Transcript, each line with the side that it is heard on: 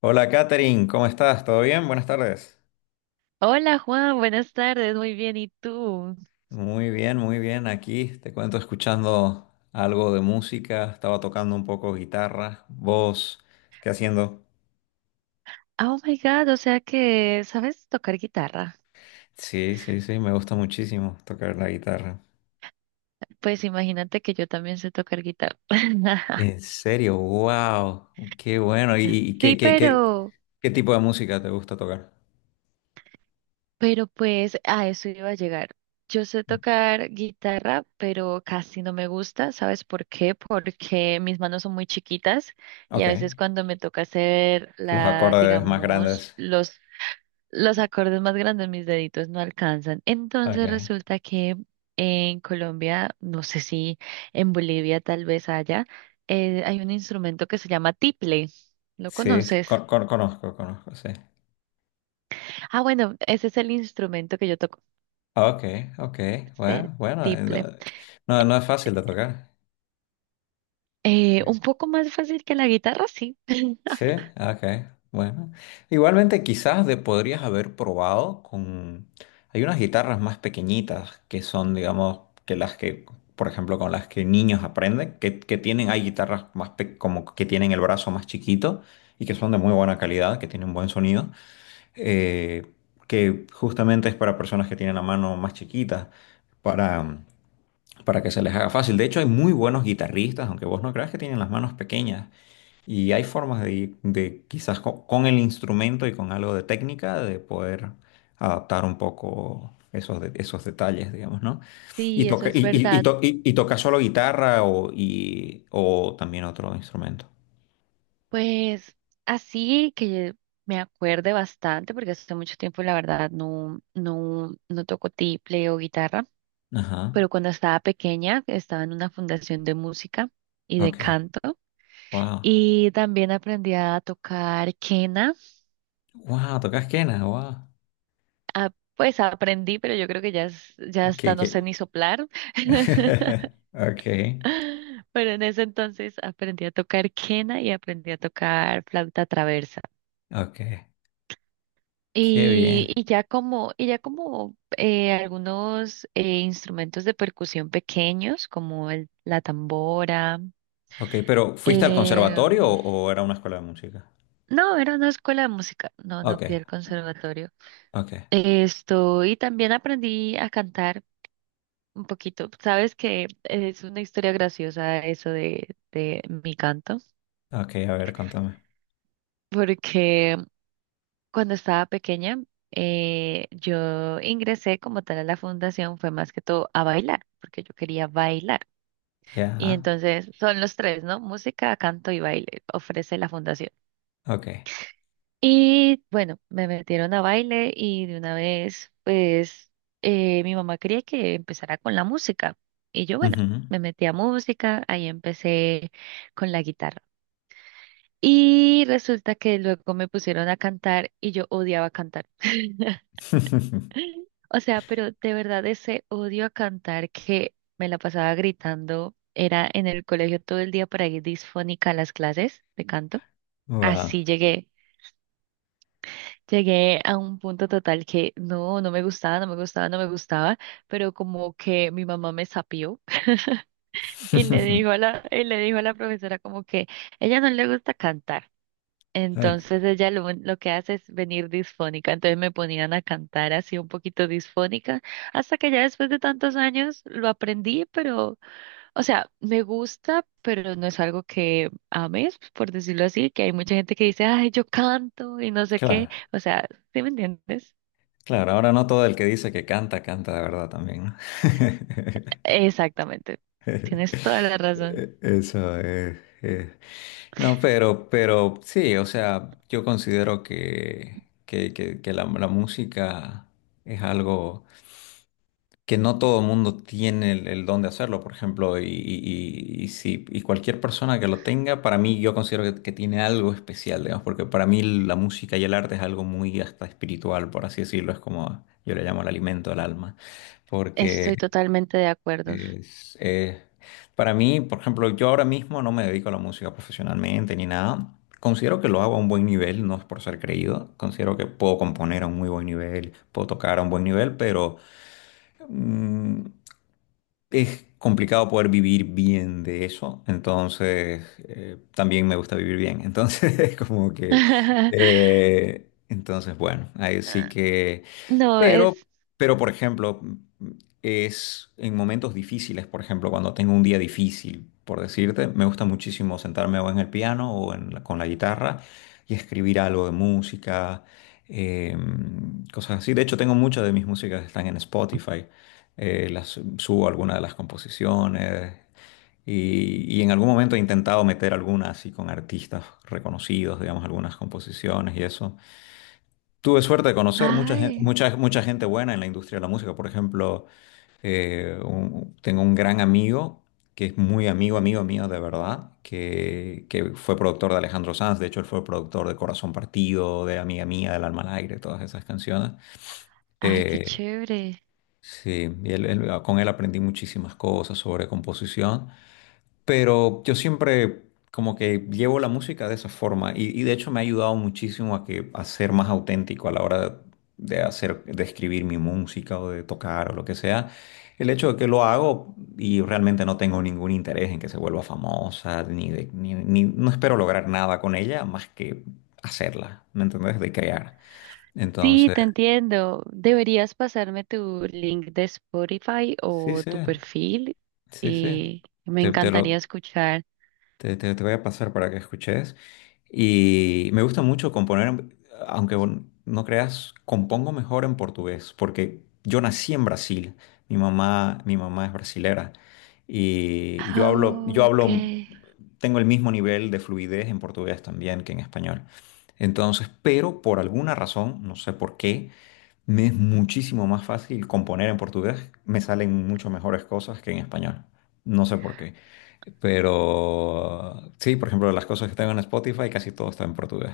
left: Hola Katherine, ¿cómo estás? ¿Todo bien? Buenas tardes.
right: Hola Juan, buenas tardes, muy bien, ¿y tú?
left: Muy bien, muy bien. Aquí te cuento escuchando algo de música. Estaba tocando un poco guitarra, voz. ¿Qué haciendo?
right: Oh my God, o sea que sabes tocar guitarra.
left: Sí, sí, sí, me gusta muchísimo tocar la guitarra.
right: Pues imagínate que yo también sé tocar guitarra.
left: En serio, wow, qué bueno. ¿Y, y qué,
right: Sí,
left: qué, qué,
right: pero,
left: qué tipo de música te gusta tocar?
right: pero pues a eso iba a llegar. Yo sé tocar guitarra, pero casi no me gusta, ¿sabes por qué? Porque mis manos son muy chiquitas y a
left: Ok,
right: veces cuando me toca hacer
left: los
right: la,
left: acordes más
right: digamos,
left: grandes.
right: los acordes más grandes mis deditos no alcanzan.
left: Ok,
right: Entonces resulta que en Colombia, no sé si en Bolivia tal vez haya, hay un instrumento que se llama tiple. ¿Lo
left: sí,
right: conoces?
left: conozco, sí.
right: Ah, bueno, ese es el instrumento que yo toco,
left: Ok, ok,
right: este
left: bueno, bueno, no,
right: tiple.
left: no es fácil de tocar.
right: Un poco más fácil que la guitarra, sí.
left: Sí, ok, bueno. Igualmente quizás de podrías haber probado con... Hay unas guitarras más pequeñitas que son, digamos, que las que, por ejemplo, con las que niños aprenden, que tienen, hay guitarras más pe- como que tienen el brazo más chiquito y que son de muy buena calidad, que tienen buen sonido, eh, que justamente es para personas que tienen la mano más chiquita, para para que se les haga fácil. De hecho, hay muy buenos guitarristas, aunque vos no creas que tienen las manos pequeñas. Y hay formas de quizás co- con, el instrumento y con algo de técnica, de poder adaptar un poco esos, de- esos detalles, digamos, ¿no? Y
right: Sí, eso
left: toca,
right: es
left: y
right: verdad.
left: to- y- y toca solo guitarra o, y, o también otro instrumento.
right: Pues así que me acuerde bastante, porque hace mucho tiempo la verdad no toco tiple o guitarra.
left: Ajá.
right: Pero cuando estaba pequeña estaba en una fundación de música y de
left: Ok.
right: canto
left: Wow.
right: y también aprendí a tocar quena.
left: Wow, tocas quena, wow.
right: Ah, pues aprendí, pero yo creo que ya, ya hasta no sé ni
left: Que...
right: soplar.
left: Ok.
right: Pero en ese entonces aprendí a tocar quena y aprendí a tocar flauta traversa.
left: Ok. Qué
right: Y,
left: bien.
right: y ya como, y ya como eh, algunos instrumentos de percusión pequeños, como la tambora.
left: Ok, pero ¿fuiste al conservatorio
right: em,
left: o era una escuela de música?
right: No, era una escuela de música, no, no fui
left: Ok,
right: al conservatorio.
left: ok,
right: Esto, y también aprendí a cantar un poquito. Sabes que es una historia graciosa eso de mi canto,
left: ok, a ver, contame.
right: porque cuando estaba pequeña, yo ingresé como tal a la fundación, fue más que todo a bailar, porque yo quería bailar. Y
left: Ya,
right: entonces son los tres, ¿no? Música, canto y baile, ofrece la fundación.
left: ok.
right: Y bueno, me metieron a baile y de una vez, pues, mi mamá quería que empezara con la música. Y yo, bueno,
left: Ujú.
right: me metí a música, ahí empecé con la guitarra. Y resulta que luego me pusieron a cantar y yo odiaba cantar. O sea, pero de verdad ese odio a cantar que me la pasaba gritando, era en el colegio todo el día para ir disfónica a las clases de canto.
left: Wow.
right: Así llegué. Llegué a un punto total que no, no me gustaba, no me gustaba, no me gustaba, pero como que mi mamá me sapió y le dijo a la profesora como que ella no le gusta cantar.
left: Ok.
right: Entonces ella lo que hace es venir disfónica. Entonces me ponían a cantar así un poquito disfónica, hasta que ya después de tantos años lo aprendí, pero, o sea, me gusta, pero no es algo que ames, por decirlo así, que hay mucha gente que dice, ay, yo canto y no sé qué.
left: Claro,
right: O sea, ¿sí me entiendes?
left: claro, ahora no todo el que dice que canta, canta de verdad también, ¿no?
right: Exactamente. Tienes toda la razón.
left: Eso es- No, pero sí, o sea, yo considero que la música es algo que no todo el mundo tiene el don de hacerlo, por ejemplo, y si, y cualquier persona que lo tenga, para mí yo considero que tiene algo especial, digamos, porque para mí la música y el arte es algo muy hasta espiritual, por así decirlo, es como yo le llamo el alimento del alma, porque
right: Estoy totalmente de acuerdo.
left: es, para mí, por ejemplo, yo ahora mismo no me dedico a la música profesionalmente ni nada. Considero que lo hago a un buen nivel, no es por ser creído. Considero que puedo componer a un muy buen nivel, puedo tocar a un buen nivel, pero mm, es complicado poder vivir bien de eso, entonces también me gusta vivir bien, entonces es como que, entonces bueno, ahí sí que,
right: No,
left: pero,
right: es...
left: pero por ejemplo, es en momentos difíciles, por ejemplo, cuando tengo un día difícil, por decirte, me gusta muchísimo sentarme o en el piano o en la- con la guitarra y escribir algo de música, cosas así, de hecho tengo muchas de mis músicas que están en Spotify. Las, subo algunas de las composiciones y en algún momento he intentado meter algunas así con artistas reconocidos, digamos, algunas composiciones y eso. Tuve suerte de conocer mucha gente,
right: Ay,
left: mucha, mucha gente buena en la industria de la música, por ejemplo, un- tengo un gran amigo que es muy amigo, amigo mío de verdad, que fue productor de Alejandro Sanz, de hecho él fue productor de Corazón Partido, de Amiga Mía, del Alma al Aire, todas esas canciones.
right: ay, qué
left: Eh,
right: chévere.
left: Sí, y con él aprendí muchísimas cosas sobre composición, pero yo siempre como que llevo la música de esa forma y de hecho me ha ayudado muchísimo a que a ser más auténtico a la hora de hacer, de escribir mi música o de tocar o lo que sea. El hecho de que lo hago y realmente no tengo ningún interés en que se vuelva famosa, ni de, no espero lograr nada con ella más que hacerla, ¿me entendés? De crear.
right: Sí,
left: Entonces,
right: te entiendo. Deberías pasarme tu link de Spotify
left: sí,
right: o
left: sí,
right: tu perfil
left: sí, sí.
right: y me
left: te te
right: encantaría
left: lo,
right: escuchar.
left: Te- Te voy a pasar para que escuches. Y me gusta mucho componer, en- aunque vos no creas, compongo mejor en portugués, porque yo nací en Brasil. Mi mamá es brasilera. Y
right: Ah, ok.
left: tengo el mismo nivel de fluidez en portugués también que en español. Entonces, pero por alguna razón, no sé por qué, me es muchísimo más fácil componer en portugués, me salen mucho mejores cosas que en español. No sé por qué. Pero sí, por ejemplo, las cosas que tengo en Spotify casi todo está en portugués.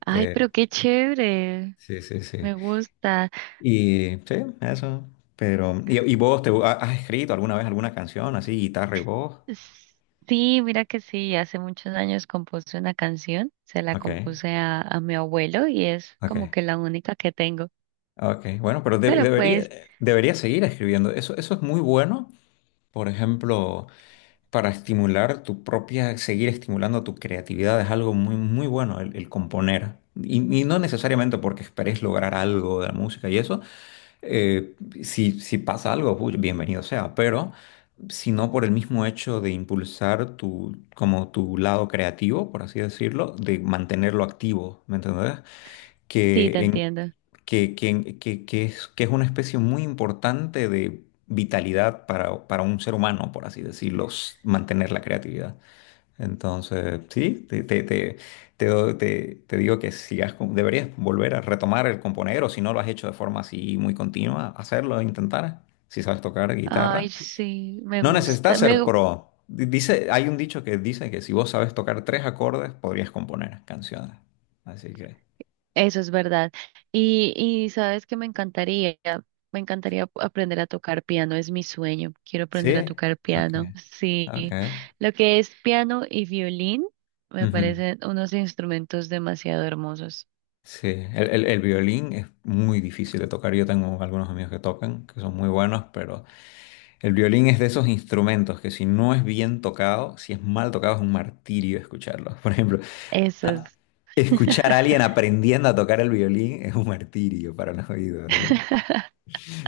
right: Ay,
left: Eh,
right: pero qué chévere.
left: sí, sí, sí.
right: Me gusta.
left: Y sí, eso. Pero, y vos te ha- has escrito alguna vez alguna canción así, guitarra y voz?
right: Sí, mira que sí, hace muchos años compuse una canción, se la
left: Ok,
right: compuse a mi abuelo y es como
left: ok,
right: que la única que tengo.
left: ok. Bueno, pero de-
right: Pero
left: debería,
right: pues,
left: debería seguir escribiendo. Eso es muy bueno. Por ejemplo, para estimular tu propia, seguir estimulando tu creatividad es algo muy, muy bueno el componer. Y no necesariamente porque esperes lograr algo de la música y eso, eh, si, si pasa algo, uy, bienvenido sea, pero sino por el mismo hecho de impulsar tu, como tu lado creativo, por así decirlo, de mantenerlo activo, ¿me entendés?
right: sí, te
left: Que, en,
right: entiendo.
left: que, en- que, que es una especie muy importante de vitalidad para un ser humano, por así decirlo, s- mantener la creatividad. Entonces, sí, doy- te- te digo que sigas, con- deberías volver a retomar el componer, o si no lo has hecho de forma así muy continua, hacerlo, intentar, si sabes tocar
right: Ay,
left: guitarra.
right: sí, me
left: No
right: gusta,
left: necesitas
right: me,
left: ser
right: gu-
left: pro. Di- Dice, hay un dicho que dice que si vos sabes tocar tres acordes, podrías componer canciones. Así que,
right: eso es verdad. Y sabes que me encantaría, aprender a tocar piano, es mi sueño, quiero aprender a
left: sí,
right: tocar
left: ok,
right: piano. Sí,
left: ok.
right: lo que es piano y violín me
left: Ujú.
right: parecen unos instrumentos demasiado hermosos.
left: Sí, el violín es muy difícil de tocar. Yo tengo algunos amigos que tocan, que son muy buenos, pero... El violín es de esos instrumentos que si no es bien tocado, si es mal tocado es un martirio escucharlo. Por ejemplo,
right: Eso es.
left: a- escuchar a alguien aprendiendo a tocar el violín es un martirio para los oídos, ¿sí?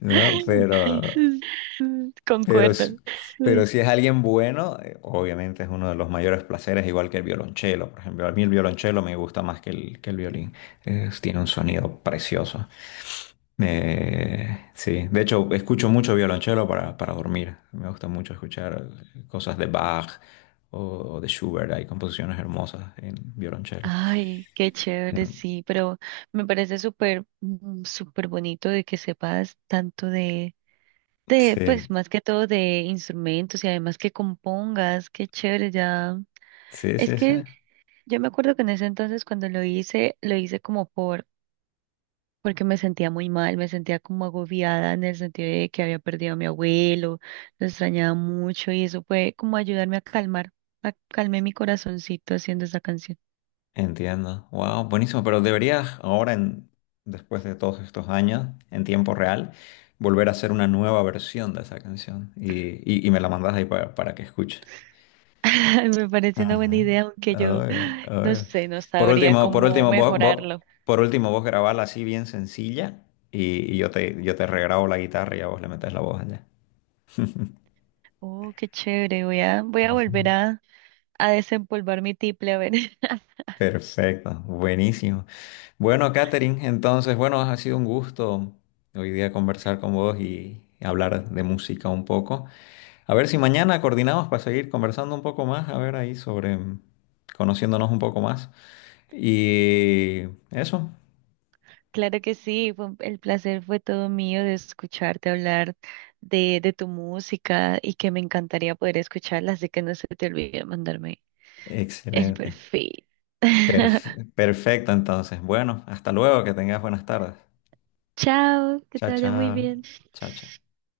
left: ¿no? Pero, s-
right: Concuerdo.
left: pero si es alguien bueno, obviamente es uno de los mayores placeres, igual que el violonchelo, por ejemplo. A mí el violonchelo me gusta más que que el violín. Es- tiene un sonido precioso. Sí, de hecho escucho mucho violonchelo para dormir. Me gusta mucho escuchar cosas de Bach o de Schubert. Hay composiciones hermosas en violonchelo.
right: Ay, qué chévere,
left: Mm,
right: sí, pero me parece súper, súper bonito de que sepas tanto de, pues
left: Sí,
right: más que todo de instrumentos y además que compongas, qué chévere, ya.
left: sí,
right: Es
left: sí, sí.
right: que yo me acuerdo que en ese entonces cuando lo hice como porque me sentía muy mal, me sentía como agobiada en el sentido de que había perdido a mi abuelo, lo extrañaba mucho y eso fue como ayudarme a calmar, a calmé mi corazoncito haciendo esa canción.
left: Entiendo. Wow, buenísimo. Pero deberías ahora, después de todos estos años, en tiempo real, volver a hacer una nueva versión de esa canción y me la mandas ahí pa- para que escuche.
right: Ay, me parece una buena
left: Ajá.
right: idea, aunque yo
left: Obvio,
right: no
left: obvio.
right: sé, no
left: Por
right: sabría
left: último, por
right: cómo
left: último, vos, vos-
right: mejorarlo.
left: por último, vos grabala así bien sencilla y yo te regrabo la guitarra y a vos le metes la voz allá.
right: Oh, qué chévere, voy a
left: Ujú.
right: volver a desempolvar mi tiple, a ver.
left: Perfecto, buenísimo. Bueno, Katherine, entonces, bueno, ha sido un gusto hoy día conversar con vos y hablar de música un poco. A ver si mañana coordinamos para seguir conversando un poco más, a ver ahí sobre, conociéndonos un poco más. Y eso,
right: Claro que sí, el placer fue todo mío de escucharte hablar de tu música y que me encantaría poder escucharla, así que no se te olvide mandarme el
left: excelente.
right: perfil.
left: Perf- perfecto, entonces. Bueno, hasta luego, que tengas buenas tardes.
right: Chao, que
left: Chao,
right: te vaya muy
left: chao.
right: bien.
left: Chao, chao.